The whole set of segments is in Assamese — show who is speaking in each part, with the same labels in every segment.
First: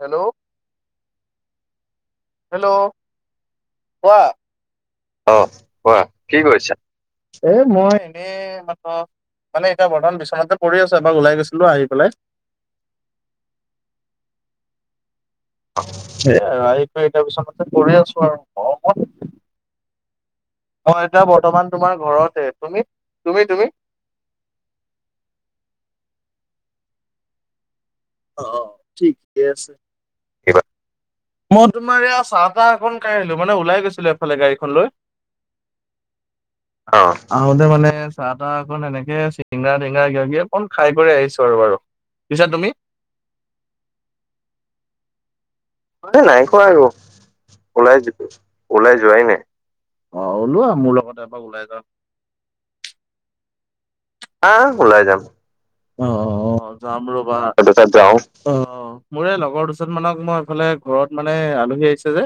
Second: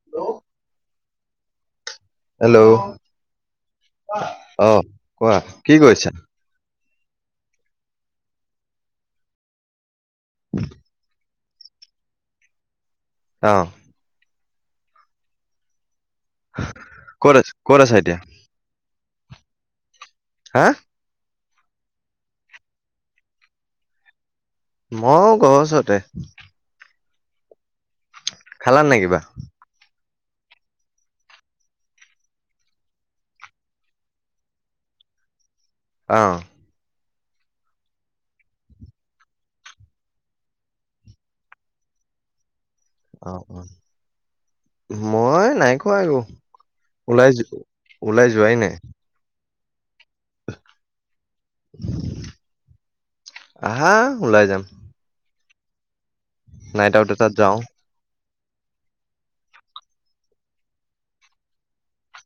Speaker 1: হেল্ল', হেল্ল', কোৱা
Speaker 2: অ কোৱা
Speaker 1: অহ,
Speaker 2: কি
Speaker 1: কোৱা
Speaker 2: কৰিছা
Speaker 1: কি কৰিছা, এ মই এনেই [unintelligible] মানে এটা বটল বৰ্তমান বিচৰাতে পৰি আছোঁ এপাক ওলাই গৈছিলো আহি পেলাই।
Speaker 2: অ',
Speaker 1: সেয়াই আৰু আহি পাই এতিয়া
Speaker 2: ক'ত আছ
Speaker 1: বিচনাতে
Speaker 2: ক'ত আছা
Speaker 1: পৰি
Speaker 2: এতিয়া
Speaker 1: আছো গৰমত।
Speaker 2: হা?
Speaker 1: মই এতিয়া বৰ্তমান তোমাৰ ঘৰতে তুমি- তুমি - তুমি?
Speaker 2: মইও ঘৰৰ ওচৰতে
Speaker 1: অ', অ',
Speaker 2: খালান নাই কিবা
Speaker 1: ঠিকে আছে। মই তোমাৰ এয়া চাহ তাহ এখন কাই আহিলো মানে ওলাই গৈছিলো এফালে গাড়ীখন লৈ।
Speaker 2: অঁ।
Speaker 1: অঁ, আহোতে মানে চাহ তাহ অকন এনেকে চিঙৰা টিঙৰা কিবা কিবি অকণ খাই কৰি আহিছোঁ আৰু বাৰু, পিছে তুমি?
Speaker 2: অঁ অহ মই নাই খোৱা একো
Speaker 1: মই নাই খোৱা আৰু
Speaker 2: ওলাই যো-
Speaker 1: ওলাই যো
Speaker 2: যোৱাই নাই
Speaker 1: ওলাই যোৱাই নাই। অঁ ওলোৱা মোৰ লগত এপাক ওলাই যাওঁ।
Speaker 2: আহা ওলাই যাম
Speaker 1: আহ ওলাই যাম। অঁহ অঁ অঁ
Speaker 2: নাইট
Speaker 1: যাম
Speaker 2: আউট এটাত
Speaker 1: ৰ'বা।
Speaker 2: যাওঁ
Speaker 1: যাও অ মোৰ এই লগৰ দুজন মানক মই এইফালে ঘৰত মানে আলহী আহিছে যে।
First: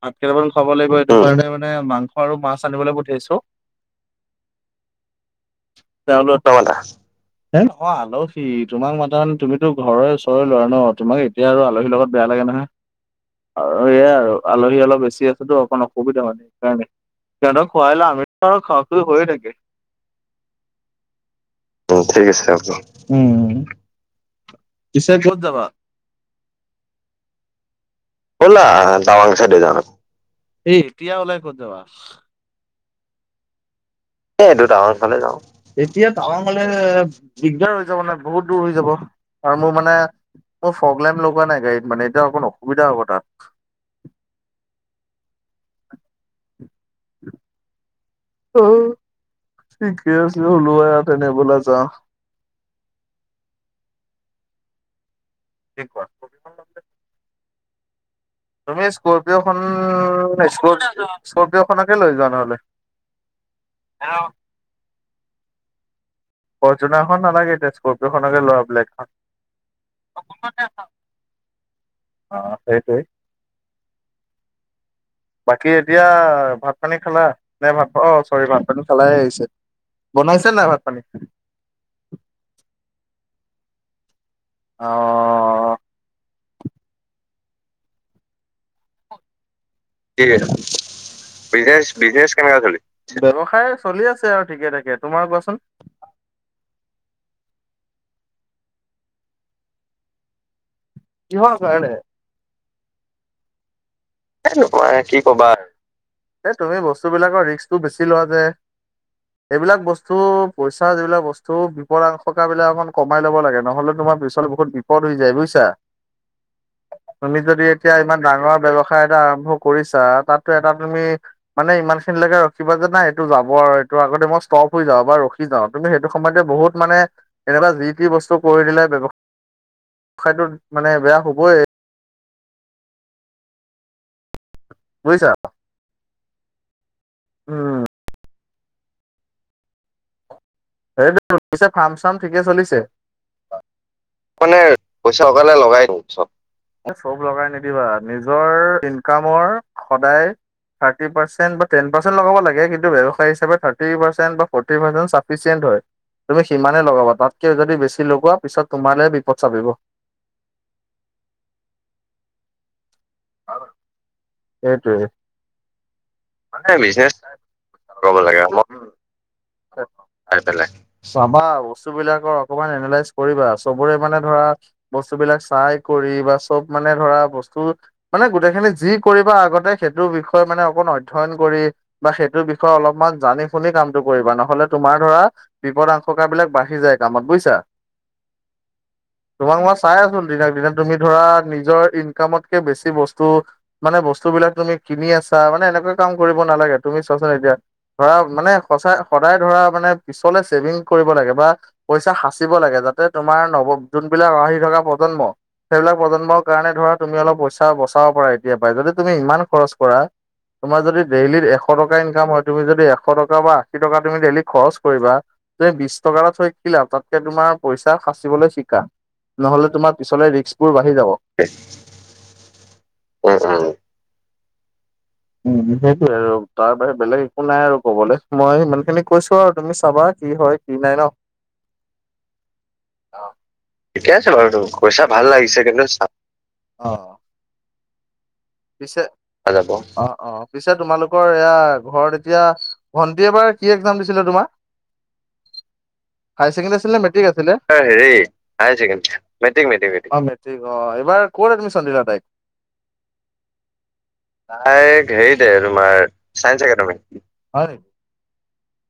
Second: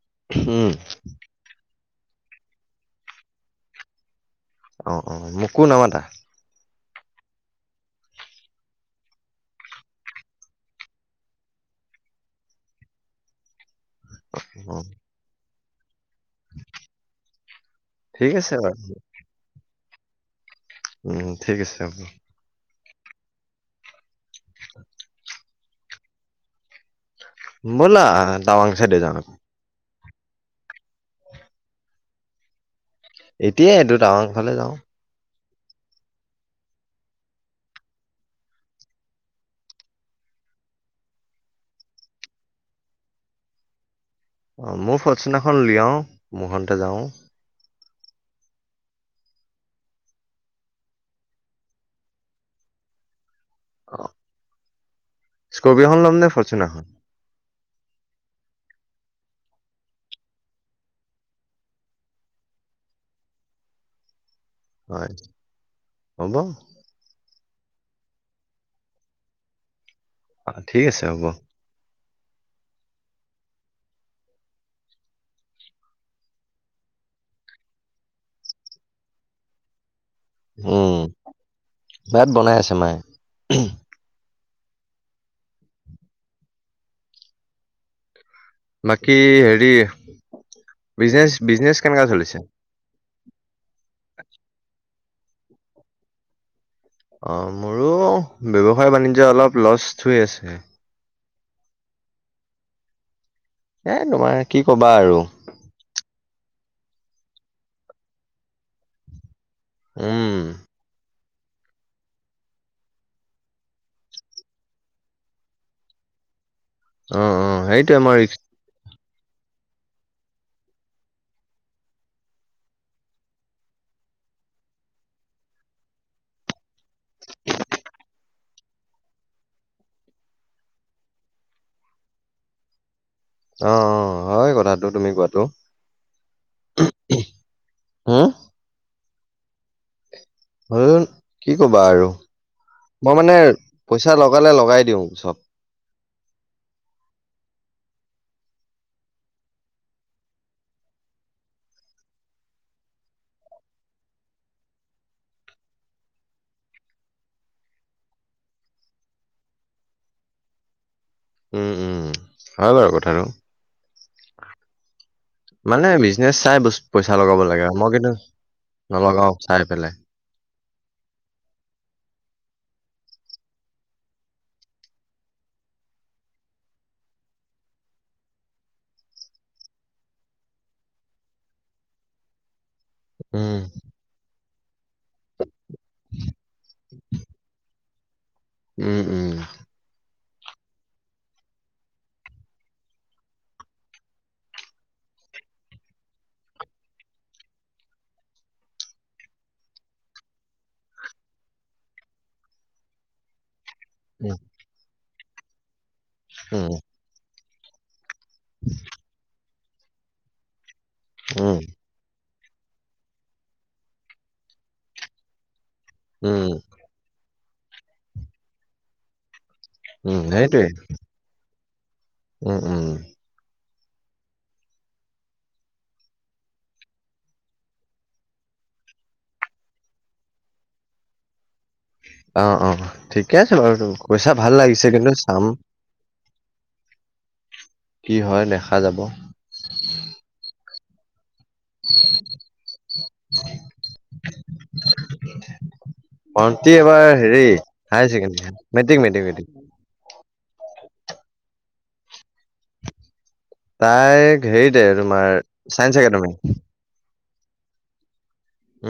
Speaker 1: ভাত কেইটামান খুৱাব
Speaker 2: উম
Speaker 1: লাগিব এইটো কাৰণে মানে মাংস আৰু মাছ আনিবলে পঠিয়াইছো।
Speaker 2: অঁ অঁ মোকো নামাতা?
Speaker 1: [unintelligible] হে নহয় আলহী তোমাক মাতা মানে তুমিতো ঘৰৰে ওচৰৰে ল'ৰা ন তোমাক এতিয়া আৰু আলহীৰ লগত বেয়া লাগে নহয়, আৰু এয়াই আৰু
Speaker 2: অ
Speaker 1: আলহী অলপ বেছি আছে টো অকণ অসুবিধা হয়। সেইকাৰণে, সিহঁতক খুৱাই লওঁ আমি
Speaker 2: ঠিক
Speaker 1: টো
Speaker 2: আছে
Speaker 1: আৰু
Speaker 2: বাৰু
Speaker 1: খোৱা খোই হৈয়ে থাকে।
Speaker 2: উম ঠিক আছে। হ'ব।
Speaker 1: উম ঠিক আছে হ'ব। উম, পিছে ক'ত যাবা?
Speaker 2: বলা
Speaker 1: বলা
Speaker 2: টাৱাং চাইডে যাওঁ
Speaker 1: টাৱাং চাইডে যাওঁ। এই এতিয়া ওলাই ক'ত যাবা?
Speaker 2: এতিয়াই এইটো টাৱাং
Speaker 1: এতিয়াই
Speaker 2: ফালে
Speaker 1: এইটো
Speaker 2: যাওঁ
Speaker 1: টাৱাং ফালে যাওঁ। এতিয়া টাৱাঙলে দিগদাৰ হৈ যাব নহয় বহুত দূৰ হৈ যাব। আৰু মোৰ মানে মোৰ ফ্ৰগ্লেম লগোৱা নাই গাড়ীত মানে এতিয়া অকণ অসুবিধা হ'ব তাত।
Speaker 2: অঁ মোৰ ফৰ্চোনাৰখন উলিয়াও মোৰ খনতে যাওঁ।
Speaker 1: অঁ, ঠিকে আছে ওলোৱা তেনে ব'লা যাওঁ।
Speaker 2: অহ,
Speaker 1: কি কোৱা?
Speaker 2: স্কৰ্পিয়খন লম নে ফৰ্চোনাৰখন?
Speaker 1: তুমি স্কৰ্পিয়খন স্কৰ স্কৰ্পিয়খনকে লৈ যোৱা নহ'লে? হেল্ল'।
Speaker 2: হয়, হ'ব।
Speaker 1: ফৰ্চোনাৰ খন নালাগে এতিয়া স্কৰ্পিয় খনকে লোৱা ব্লেক খন।
Speaker 2: অঁ ঠিক আছে হ'ব।
Speaker 1: অঁ সেইটোৱেই। বাকী এতিয়া ভাত পানী খালা? নে ভাত অঁ চৰি ভাত পানী খালাহে আহিছে। বনাইছে নাই ভাত
Speaker 2: উম,
Speaker 1: পানী?
Speaker 2: ভাত বনাই আছে মায়ে উহুম।
Speaker 1: অঁ।
Speaker 2: বাকী হেৰী
Speaker 1: কি সেইটো, বিজনেছ বিজনেছ
Speaker 2: চলিছে?
Speaker 1: কেনেকুৱা চলি ব্যৱসায় চলি আছে আৰু ঠিকে থাকে। তোমাৰ কোৱাচোন?
Speaker 2: অঁ মোৰো ব্যৱসায় বাণিজ্য অলপ লষ্ট হৈ আছে।
Speaker 1: কিহৰ কাৰণে?
Speaker 2: এ তোমাৰ
Speaker 1: এ
Speaker 2: কি
Speaker 1: নকওঁ
Speaker 2: ক'বা
Speaker 1: আৰু কি ক'বা? এই তুমি বস্তুবিলাকৰ ৰিস্কটো বেছি লোৱা যে। এইবিলাক বস্তু
Speaker 2: উম,
Speaker 1: পইচা যিবিলাক বস্তু ওপৰাং থকা বিলাক অকমান কমাই ল'ব লাগে নহ'লে তোমাৰ পিচলে বহুত বিপদ হৈ যায় বুজিছা?
Speaker 2: অ
Speaker 1: তুমি
Speaker 2: অ
Speaker 1: যদি এতিয়া
Speaker 2: সেইটোৱে মই
Speaker 1: ইমান
Speaker 2: ৰিক্স
Speaker 1: ডাঙৰ ব্যৱ সায় এটা আৰম্ভ কৰিছা, তাতটো এটা তুমি মানে ইমান খিনিলৈকে ৰখিবা যে নাই এইটো যাব আৰু এইটো আগতে মই ষ্টপ হৈ যাওঁ বা ৰখি যাওঁ। তুমি সেইটো সময়তে বহুত মানে এনেকুৱা যি তি বস্তু কৰি দিলে ব্যৱসায়টোত মানে বেয়া হ'বই।
Speaker 2: অঁ অঁ, হয় কথাটো তুমি
Speaker 1: বুজিছা।
Speaker 2: কোৱাটো।
Speaker 1: উম,
Speaker 2: হুম [unintelligible]
Speaker 1: সেইটোৱে
Speaker 2: কি
Speaker 1: পিছে
Speaker 2: ক'বা
Speaker 1: ফাৰ্ম
Speaker 2: আৰু
Speaker 1: চাৰ্ম ঠিকে চলিছে?
Speaker 2: মই মানে পইচা লগালে
Speaker 1: মানে
Speaker 2: লগাই দিওঁ
Speaker 1: পইচা
Speaker 2: চব।
Speaker 1: অকলে লগাই দিম চব। এ চব লগাই নিদিবা, নিজৰ ইনকামৰ সদায় থাৰ্তি পাৰ্চেণ্ট বা টেন পাৰ্চেণ্ট লগাব লাগে। কিন্তু ব্যৱসায় হিচাপত থাৰ্তি পাৰ্চেণ্ট বা ফৰ্তি পাৰ্চেণ্ট চা চাফিচিয়েন্ট হয়। তুমি সিমানে লগাবা, তাতকে যদি বেছি লগোৱা পিছত তোমালে বিপদ চাপিব।
Speaker 2: উম উম হয় বাৰু কথাটো।
Speaker 1: সেইটোৱে।
Speaker 2: মানে বিজনেছ চাই ব
Speaker 1: মানে বিজনেছ
Speaker 2: পইচা লগাব লাগে। মই কিন্তু
Speaker 1: লগাব লাগে মই
Speaker 2: নলগাওঁ চাই পেলাই।
Speaker 1: চাই পেলাই, চাবা বস্তুবিলাকৰ অকমান এনেলাইজ কৰিবা, চবৰে মানে ধৰা বস্তুবিলাক চাই কৰি বা চব মানে ধৰা বস্তু মানে গোটেইখিনি যি কৰিব আগতে সেইটো বিষয়ে মানে অকন অধ্যয়ন কৰি বা সেইটো বি অলপমান জানি
Speaker 2: উম
Speaker 1: শুনি কামটো কৰিবা নহ'লে তোমাৰ ধৰা বিপদ আশংকা বিলাক বাঢ়ি যায় কামত বুজিছা?
Speaker 2: উম উম
Speaker 1: তোমাক মাছ চাই আছোঁ দিনক দিনে তুমি ধৰা নিজৰ ইনকামতকে বেছি বস্তু মানে বস্তুবিলাক তুমি কিনি আছা মানে এনেকুৱা কাম কৰিব নালাগে। তুমি চোৱাচোন এতিয়া ধৰা মানে সঁচাই সদায় ধৰা মানে পিছলে চেভিং কৰিব লাগে বা পইচা সাচিব লাগে। যাতে তোমাৰ নৱ যোনবিলাক
Speaker 2: উম
Speaker 1: আহি থকা প্ৰজন্ম সেইবিলাক প্ৰজন্মৰ
Speaker 2: উম
Speaker 1: কাৰণে ধৰ তুমি অলপ পইচা বচাব পাৰা এতিয়া পৰাই। যদি তুমি ইমান খৰচ কৰা, তোমাৰ যদি ডেইলী
Speaker 2: উম
Speaker 1: এশ ট টকা ইনকাম হয়, তুমি যদি এশ টকা বা আশী টকা তুমি ডেইলি খৰচ কৰিবা যে বিছ টকা এটা
Speaker 2: উম
Speaker 1: থৈ কি লাভ? তাতকে তোমাৰ পইচা সাচিবলৈ শিকা। নহ'লে তোমাৰ
Speaker 2: উম,
Speaker 1: পিছলৈ
Speaker 2: সেইটোৱে।
Speaker 1: ৰিস্কবোৰ বাঢ়ি যাব।
Speaker 2: উম উমম।
Speaker 1: উম উমম। উম, সেইটোৱে আৰু তাৰ বাহিৰে বেলেগ একো নাই আৰু ক'বলে। মই সিমানখিনি কৈছোঁ আৱ তুমি চাবা কি হয় কি নাই ন?
Speaker 2: [inaudible] অঁ অঁ ঠিকে আছে বাৰু তুমি
Speaker 1: ঠিকে আছে
Speaker 2: কৈছা
Speaker 1: বাৰু
Speaker 2: ভাল
Speaker 1: তুমি
Speaker 2: লাগিছে। কিন্তু চাম
Speaker 1: অঁ।
Speaker 2: কি হয় দেখা যাব।
Speaker 1: দেখা যাব। অঁ অঁ পিছে তোমালোকৰ এয়া ঘৰত এতিয়া ভণ্টিয়ে এইবাৰ কি একজাম দিছিলে তোমাৰ? হাই
Speaker 2: ভণ্টি
Speaker 1: চেকেণ্ডেৰী আছিলে নে
Speaker 2: এবাৰ
Speaker 1: মেট্ৰিক
Speaker 2: হেৰি
Speaker 1: আছিলে? এ
Speaker 2: হায়াৰ
Speaker 1: হেৰী
Speaker 2: secondary
Speaker 1: high
Speaker 2: matric
Speaker 1: secondary, matric matric matric. অঁ মে মেট্ৰিক অঁ, এইবাৰ ক'ত এডমিচন দিলা তাইক?
Speaker 2: তাইক হেৰিতে
Speaker 1: তাইক
Speaker 2: তোমাৰ
Speaker 1: হেৰীতে
Speaker 2: চাইন্স
Speaker 1: তোমাৰ
Speaker 2: একাডেমি
Speaker 1: চাইন্স একাডেমি। হয় নেকি?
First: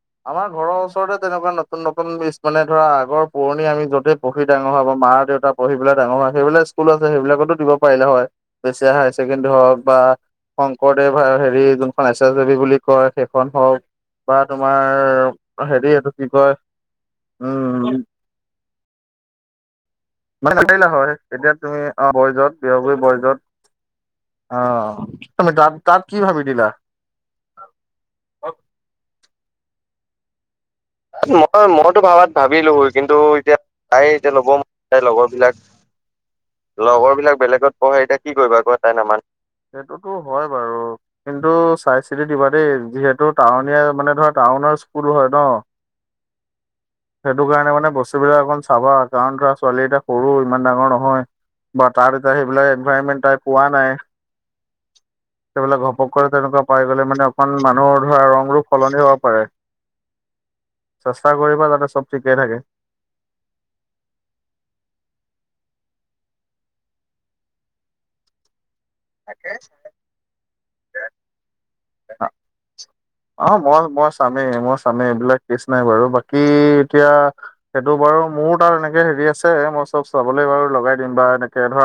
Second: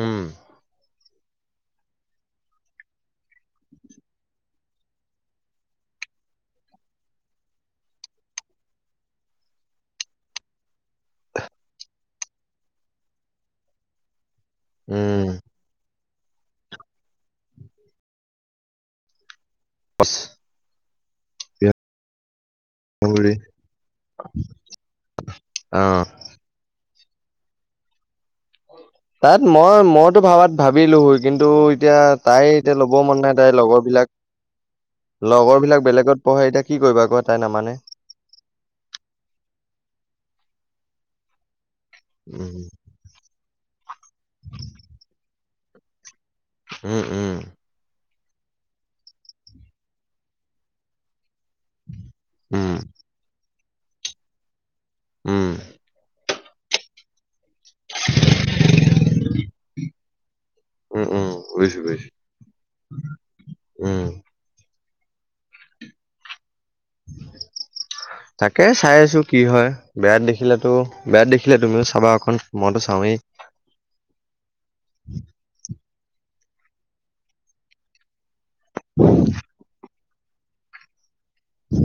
Speaker 2: উম,
Speaker 1: আমাৰ। ঘৰৰ ওচৰতে তেনেকুৱা নতুন নতুন মানে ধৰা আগৰ পুৰণি আমি য'তে পঢ়ি ডাঙৰ হোৱা, আমাৰ মা দেউতা পঢ়ি পেলাই ডাঙৰ হোৱা। সেইবিলাক স্কুলো আছে সেইবিলাকটো দিব পাৰিলা হয়। বেছেয়া হায়াৰ চেকেণ্ডেৰী হওঁক বা শংকৰদেৱ আৰু হেৰী যোনখন এচছৱী বুলি কয়। সেইখন হওঁক বা
Speaker 2: উম।
Speaker 1: তোমাৰ হেৰী এইটো কি কয়? উম
Speaker 2: বচ
Speaker 1: দিব পাৰিলা হয় এতিয়া তুমি অঁ বয়েজত
Speaker 2: শিলিগুৰি।
Speaker 1: বয়েজত অঁ তুমি তাত
Speaker 2: অ'।
Speaker 1: তাত কি ভাবি দিলা?
Speaker 2: তাত মই মইতো ভাবাত ভাবিলো হয়। কিন্তু
Speaker 1: মই
Speaker 2: এতিয়া
Speaker 1: মইতো ভাবাত
Speaker 2: তাই
Speaker 1: ভাবিলো
Speaker 2: এতিয়া ল'ব
Speaker 1: কিন্তু
Speaker 2: মন নাই তাইৰ
Speaker 1: এতিয়া
Speaker 2: লগৰ
Speaker 1: তাই
Speaker 2: বিলাক
Speaker 1: এতিয়া ল'ব তাই
Speaker 2: লগৰ বিলাক বেলেগত পঢ়ে এতিয়া কি কৰিবা
Speaker 1: লগৰ
Speaker 2: কোৱা
Speaker 1: বিলাক
Speaker 2: তাই
Speaker 1: বেলেগত
Speaker 2: নামানে।
Speaker 1: পঢ়ে এতিয়া কি কৰিবা কোৱা তাই নামানে। সেইটোতো হয় বাৰু কিন্তু চাই চিতি দিবা
Speaker 2: উম,
Speaker 1: দেই যিহেতু টাউনীয়া মানে ধৰা টাউনৰ স্কুল হয় ন?
Speaker 2: উম- উম।
Speaker 1: সেইটো কাৰণে মানে বস্তুবিলাক অকণ চাবা কাৰণ ধৰা ছোৱালী এতিয়া সৰু ইমান ডাঙৰ নহয়। বা তাৰভিতৰত সেইবিলাক
Speaker 2: উম,
Speaker 1: এনভাইৰমেন্ট তাই পোৱা নাই
Speaker 2: উম,
Speaker 1: সেইবিলাক ঘপকৈ তেনেকুৱা পাই গ'লে মানে অকমান মানুহৰ ধৰা ৰং ৰূপ সলনি হ'ব পাৰে।
Speaker 2: উম, উম,
Speaker 1: চেষ্টা কৰিবা
Speaker 2: বুজিছো
Speaker 1: যাতে
Speaker 2: বুজিছো
Speaker 1: চব ঠিকে থাকে।
Speaker 2: উম। তাকে চাই আছো কি হয়
Speaker 1: তাকে
Speaker 2: বেয়াত দেখিলেতো বেয়াত দেখিলে তুমিও চাবা অকন মইতো চাওঁৱে।
Speaker 1: অ', মই-মই চামেই মই চামে এইবিলাক কেছ নাই বাৰু বাকী এতিয়া সেইটো বাৰু মোৰো তাত এনেকে হেৰি আছে মই চব চাবলে বাৰু লগাই দিম বা এনেকে ধৰা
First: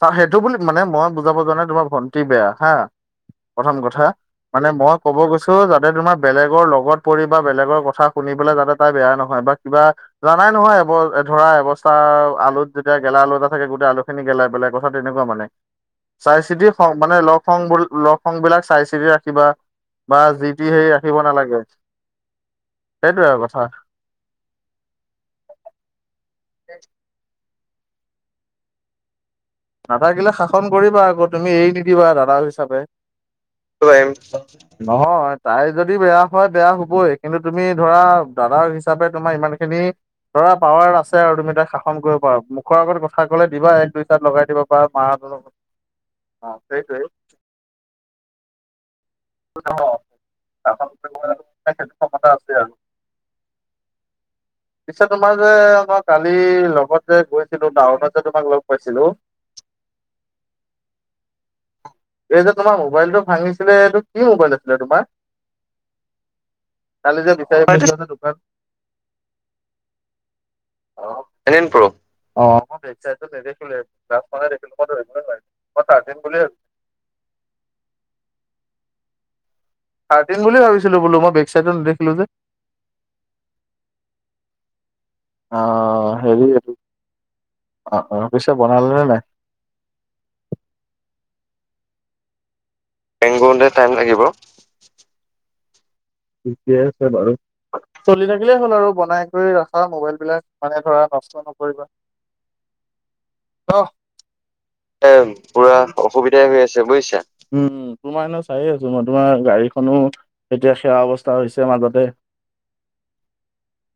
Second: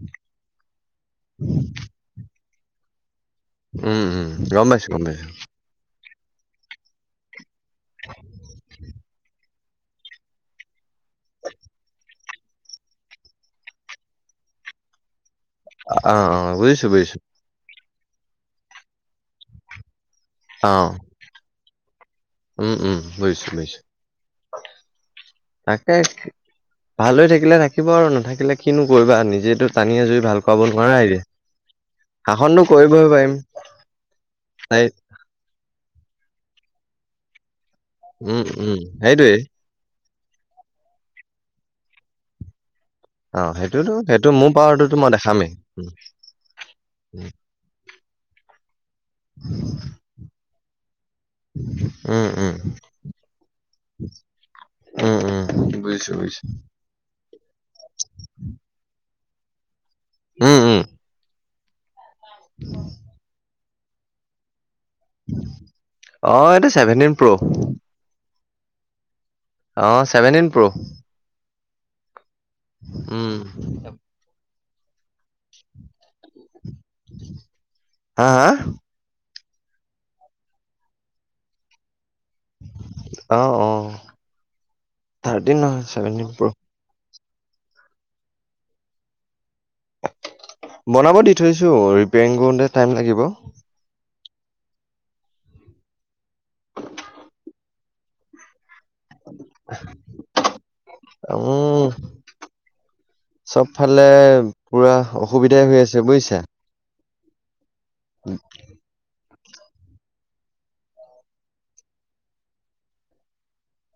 Speaker 1: চোৱা সেইটো বুলি মানে মই বুজাব যোৱা নাই তোমাৰ ভন্টি বেয়া হা প্ৰথম কথা
Speaker 2: উম উম গম
Speaker 1: মানে
Speaker 2: পাইছো
Speaker 1: মই
Speaker 2: গম
Speaker 1: ক'ব
Speaker 2: পাইছো
Speaker 1: গৈছো যাতে তোমাৰ বেলেগৰ লগত পৰি বা বেলেগৰ কথা শুনি পেলাই যাতে তাই বেয়া নহয় বা কিবা জানাই নহয় এইবোৰ ধৰা এৱস্থা আলুত যেতিয়া গেলা আলু এটা থাকে গোটেই আলু খিনি গেলাই পেলাই কথাটো এনেকুৱা মানে।
Speaker 2: অ অ
Speaker 1: চাই চিতি
Speaker 2: বুজিছো
Speaker 1: সং মানে
Speaker 2: বুজিছো
Speaker 1: লগ সংবোৰ লগ সং বিলাক চাই চিতি ৰাখিবা বা যি টি
Speaker 2: অ
Speaker 1: হেৰি ৰাখিব নালাগে।
Speaker 2: উম -উম,
Speaker 1: সেইটোৱে
Speaker 2: বুজিছোঁ
Speaker 1: কথা
Speaker 2: -বুজিছোঁ। তাকে ভাল হৈ থাকিলে ৰাখিব আৰু নাথাকিলে কিনো কৰিবা নিজেতো টানি আজুৰি
Speaker 1: নাথাকিলে
Speaker 2: ভাল কৰাব
Speaker 1: শাসন
Speaker 2: নোৱাৰা
Speaker 1: কৰিবা
Speaker 2: এতিয়া।
Speaker 1: আকৌ তুমি এৰি নিদিবা দাদাক
Speaker 2: শাসনটো
Speaker 1: হিচাপে।
Speaker 2: কৰিবই পাৰিম।
Speaker 1: [unintelligible]
Speaker 2: সেই
Speaker 1: নহয় তাই যদি বেয়া হয় বেয়া হবই কিন্তু তুমি ধৰা
Speaker 2: উম
Speaker 1: দাদাক
Speaker 2: উম
Speaker 1: হিচাপে তোমাৰ
Speaker 2: সেইটোৱেই
Speaker 1: ইমান খিনি ধৰা, পাৱাৰ আছে আৰু তুমি তাইক শাসন কৰিব পাৰা মুখৰ আগত কথা
Speaker 2: অ
Speaker 1: ক'লে দিবা এক
Speaker 2: সেইটোতো
Speaker 1: দুই চাত
Speaker 2: সেইটো
Speaker 1: লগাই।
Speaker 2: মোৰ পাৱাৰটোতো মই দেখামেই।
Speaker 1: [unintelligible] অ, সেইটোৱে। [unintelligible] সেইটো ক্ষমতা
Speaker 2: উম-
Speaker 1: আছে
Speaker 2: উম।
Speaker 1: আৰু পিছে
Speaker 2: উম
Speaker 1: তোমাৰ
Speaker 2: উম
Speaker 1: যে মই
Speaker 2: বুজিছো
Speaker 1: কালি
Speaker 2: বুজিছো
Speaker 1: লগত যে গৈছিলোঁ ডাউনত যে তোমাক লগ পাইছিলোঁ
Speaker 2: উম -উম।
Speaker 1: এই যে তোমাৰ মোবাইলটো ভাঙিছিলে এইটো কি মোবাইল আছিলে তোমাৰ?
Speaker 2: অ এইটো ছেভেনটিন
Speaker 1: কালি
Speaker 2: প্ৰ'
Speaker 1: যে বিচাৰি [unintelligible] যে দোকান
Speaker 2: অ, চেভেণ্টিন প্ৰ'।
Speaker 1: অ, [unintelligible] প্ৰ
Speaker 2: উম
Speaker 1: [unintelligible] [unintelligible] মই চাৰজিং বুলি [unintelligible]
Speaker 2: আ- আহ।
Speaker 1: থাৰ্টিন বুলি ভাবিছিলোঁ বোলো মই বেক চাইদটো নেদেখিলো যে।
Speaker 2: অ', অ',
Speaker 1: অ
Speaker 2: থাৰ্টিন নহয় চেভেনটিন
Speaker 1: হেৰি
Speaker 2: প্ৰ।
Speaker 1: এইটো অ', অ', পিছে বনালে নে নাই?
Speaker 2: বনাব দি থৈছো ৰিপেয়াৰিং কৰোতে টাইম লাগিব।
Speaker 1: পেং কৰোঁতে টাইম লাগিব। ঠিকে আছে বাৰু চলি থাকিলেই হ'ল আৰু। বনাই কৰি ৰাখা মোবাইল বিলাক মানে ধৰা নষ্ট নকৰিবা।
Speaker 2: চব
Speaker 1: ন
Speaker 2: ফালে পুৰা অসুবিধাই হৈ আছে বুইছা?
Speaker 1: ছে বুইছা উম, তোমাৰ এনো চাই আছো মই তোমাৰ গাড়ীখনো এতিয়া সেয়া অৱস্থা হৈছে মাজতে।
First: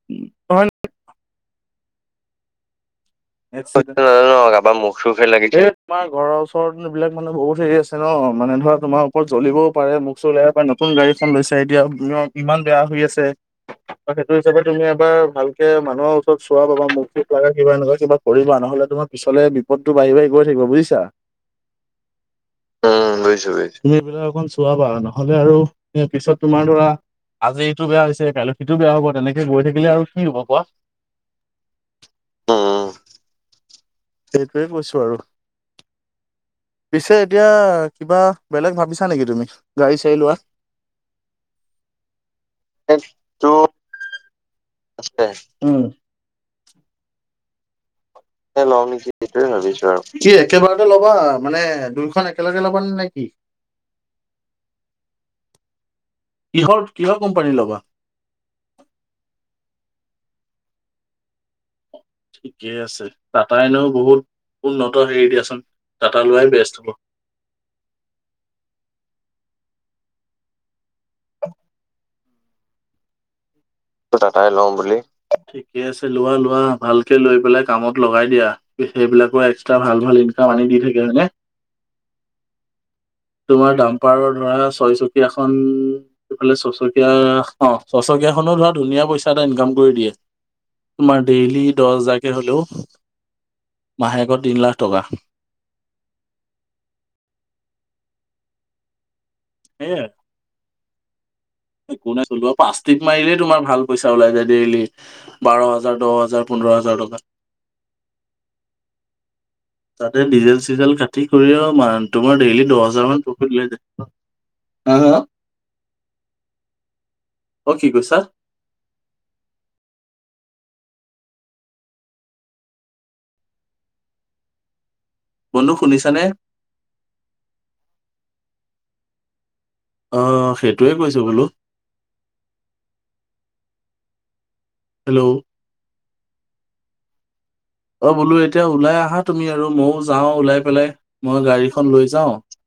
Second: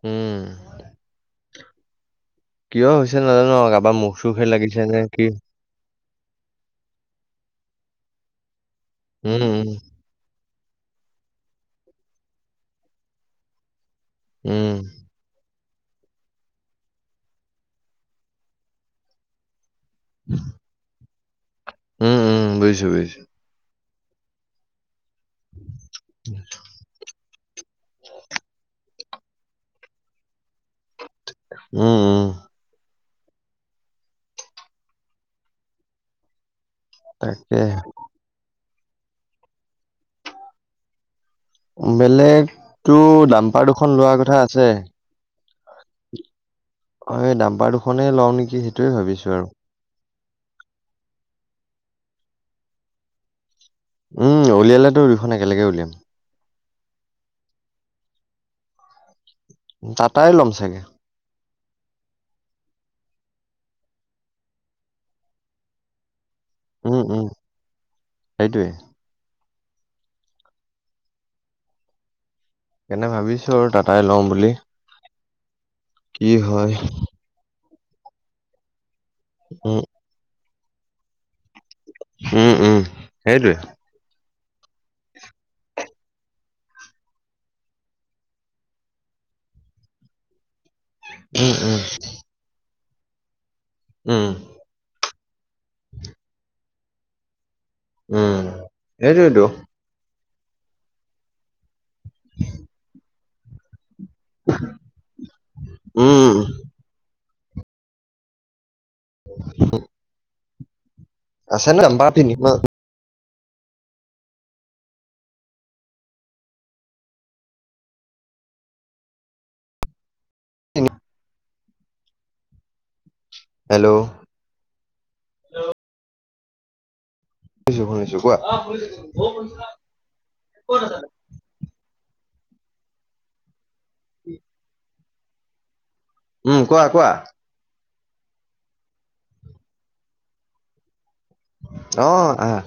Speaker 2: উম,
Speaker 1: হয় ন
Speaker 2: কিয় হৈছে না
Speaker 1: ন [unintelligible] জানো আৰু কাৰবাৰ মুখ চুখে লাগিছে ধেত। তোমাৰ ঘৰৰ ওচৰত এইবিলাক মানে বহুত হেৰি আছে ন, মানে ধৰা তোমাৰ পৰত
Speaker 2: উম,
Speaker 1: জ্বলিবও
Speaker 2: উম,
Speaker 1: পাৰে মুখ চুখ লাগিব পাৰে নতুন গাড়ীএখন লৈছা এতিয়া ইমান বেয়া হৈ আছে। অ, সেইটো হিচাপে
Speaker 2: উম।
Speaker 1: তুমি এবাৰ ভালকে মানুহৰ ওচৰত চোৱা বাবা মুখ সুখ লাগা কিবা এনেকুৱা কিবা কৰিবা নহ'লে তোমাৰ পিছলে বিপদটো বাঢ়ি-বাঢ়ি গৈ থাকিব বুজিছা?
Speaker 2: উম, উম, বুজিছো
Speaker 1: উম বুজিছো বুজিছো, তুমি এইবিলাক অকন চোৱাবা। নহলে আৰু পিছত তোমাৰ ধৰা আজি টো বেয়া হৈছে কাইলৈ সিটো বেয়া হ'ব তেনেকে গৈ থাকিলে আৰু কি হ'ব কোৱা?
Speaker 2: উম উম।
Speaker 1: উ উ। সেইটোৱে কৈছো আৰু, পিছে এতিয়া
Speaker 2: তাকে
Speaker 1: কিবা বেলেগ ভাবিছা নেকি তুমি গাড়ী চাড়ী লোৱা?
Speaker 2: বেলেগ টো
Speaker 1: টো
Speaker 2: দাম্পাৰ দুখন লোৱাৰ কথা আছে।
Speaker 1: আছে উম।
Speaker 2: অ এই দাম্পাৰ দুখনে লও নেক-
Speaker 1: লওঁ নেকি সেইটোয়ে ভাবিছো আৰু। কি একেবাৰতে ল'বা মানে দুইখন একেলগে ল'বা নে নে কি?
Speaker 2: উম উলিয়ালেতো দুখন একেলগে উলিয়াম।
Speaker 1: কিহৰ কিহৰ কোম্পানী ল'বা?
Speaker 2: টাটাই ল'ম চাগে।
Speaker 1: ঠিকে আছে টাটাই ন বহুত উন্নত হেৰি দিয়াচোন টাটা লোৱাই বেষ্ট। হ'ব।
Speaker 2: উম উম সেইটোৱে। কেনে ভাবিছো আৰু তাত
Speaker 1: টাটাই লম বুলি, ঠিকে আছে
Speaker 2: কি
Speaker 1: লোৱা লোৱা
Speaker 2: হয়
Speaker 1: ভাল লৈ পেলাই কামত লগাই দিয়া, সেইবিলাকৰ এক্সট্ৰা
Speaker 2: উম
Speaker 1: ভাল ভাল ইনকাম আনি দি থাকে হয়নে?
Speaker 2: উম উম। সেইটোৱে
Speaker 1: তোমাৰ ডাম্পাৰৰ ধৰা ছয় চকীয়াখন এইফালে চচকীয়া অ চচকীয়াখনো ধৰা ধুনীয়া পইচা এটা ইনকাম কৰি দিয়ে। তোমাৰ ডেইলি
Speaker 2: উম
Speaker 1: দহ হাজাৰকে হলেও
Speaker 2: উম
Speaker 1: মাহেকত তিনি লাখ টকা।
Speaker 2: উম এইটোৱে ত।
Speaker 1: সেয়া। একো নাই চলোৱা পাষ্টিক মাৰিলে তোমাৰ ভাল। পইচা ওলাই যায় ডেইলি বাৰ হাজাৰ দহ
Speaker 2: উম
Speaker 1: হাজাৰ পোন্ধৰ হাজাৰ টকা
Speaker 2: [unintelligible]
Speaker 1: তাতে ডিজেল চিজেল কাটি কৰিও
Speaker 2: আছে ন নাম্বাৰ তিনি
Speaker 1: তোমাৰ ডেইলি দহ হাজাৰ মান প্ৰফিট লৈ যায়। হ হ, অ কি কৈছা?
Speaker 2: হেল্ল'।
Speaker 1: বন্ধু শুনিছানে?
Speaker 2: শুনিছো শুনিছো। কোৱা?
Speaker 1: অ সেইটোৱে কৈছো বোলো।
Speaker 2: [unintelligible]
Speaker 1: হেল্ল'
Speaker 2: উম কোৱা, কোৱা?
Speaker 1: অ বোলো এতিয়া ওলাই আহা তুমি আৰু মইও যাওঁ ওলাই পেলাই। মই গাড়ীখন লৈ
Speaker 2: অ
Speaker 1: যাও,
Speaker 2: আহ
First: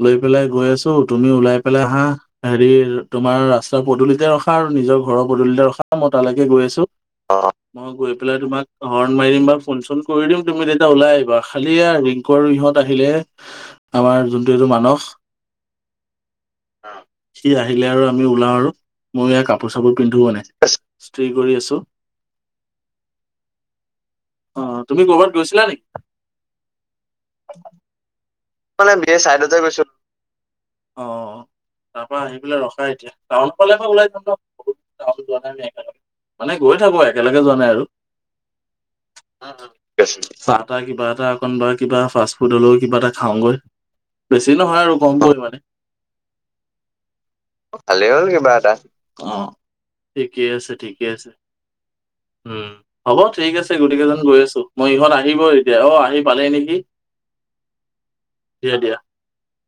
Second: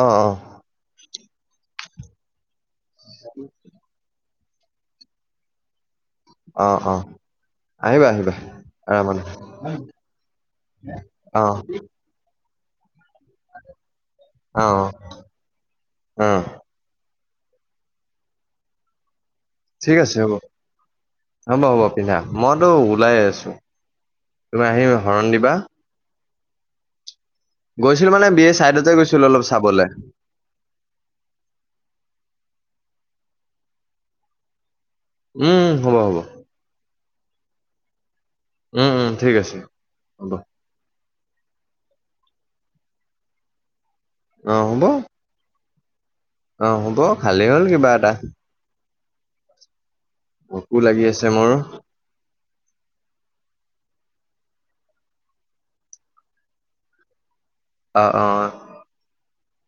Speaker 2: অ
Speaker 1: লৈ
Speaker 2: অ
Speaker 1: পেলাই গৈ আছ- তুমি ওলাই পেলাই আহা হেৰি তোমাৰ ৰাস্তাৰ পদূলিতে ৰখা আৰু নিজৰ ঘৰৰ পদুলিতে ৰখা মই তালৈকে গৈ আছো। অ হক। মই
Speaker 2: আহিবা
Speaker 1: গৈ
Speaker 2: আহিবা
Speaker 1: পেলাই তোমাক হৰ্ণ
Speaker 2: আৰামত
Speaker 1: মাৰিম বা ফোন চোন কৰি দিম তুমি তেতিয়া ওলাই আহিবা
Speaker 2: অ
Speaker 1: খালী আ ৰিং কৰ ইহঁত আহিলে আমাৰ যোনটো
Speaker 2: অ
Speaker 1: এইটো মানস
Speaker 2: অ।
Speaker 1: সি আহিলে আৰু আমি ওলাম আৰু ময়ো এয়া কাপ- কাপোৰ
Speaker 2: ঠিক
Speaker 1: চাপোৰ
Speaker 2: আছে
Speaker 1: পিন্ধো
Speaker 2: হ'ব
Speaker 1: [unintelligible] স্ত্ৰী কৰি
Speaker 2: হ'ব হ'ব
Speaker 1: আছো।
Speaker 2: পিন্ধা মইতো ওলাই আছো।
Speaker 1: অ
Speaker 2: তুমি আহি হৰণ
Speaker 1: কৰ'বাত
Speaker 2: দিবা
Speaker 1: গৈছিলা নেকি?
Speaker 2: গৈছিলো মানে বিয়ে চাইড যে
Speaker 1: মানে বি
Speaker 2: গৈছিলো অলপ
Speaker 1: চাইডতে গৈছো।
Speaker 2: চাবলে
Speaker 1: অ তা পা আহি পেলাই ৰখা এতিয়া টাউন ফালে ত ওলাই যাম ন। বহুত টাউন যোৱা নাই নে
Speaker 2: উম হ'ব
Speaker 1: একেলগে,
Speaker 2: হ'ব
Speaker 1: মানে গৈ থাকো একেলগে যোৱা নাই আৰু
Speaker 2: উম উম ঠিক
Speaker 1: ক
Speaker 2: আছে হ'ব
Speaker 1: [unintelligible] বা কিবা এটা অকন বা কিবা ফাষ্ট ফুড হলেও কিবা এটা খাওঁগৈ। বেছি
Speaker 2: অ
Speaker 1: নহয়
Speaker 2: হ'ব
Speaker 1: আৰু গমটো মানে।
Speaker 2: অ হ'ব ভালেই হ'ল কিবা এটা
Speaker 1: ভালেই হ'ল কিবা এটা, অ। ঠিকেই আছে
Speaker 2: ভোকো লাগি
Speaker 1: ঠিকে আছে,
Speaker 2: মোৰো
Speaker 1: উম। হ'ব ঠিক আছে গোটেই কেইজন গৈ আছো, মই ইহত আহিব এতিয়া অ আহি পালেই নেকি?
Speaker 2: আ অ।
Speaker 1: দিয়া দিয়া।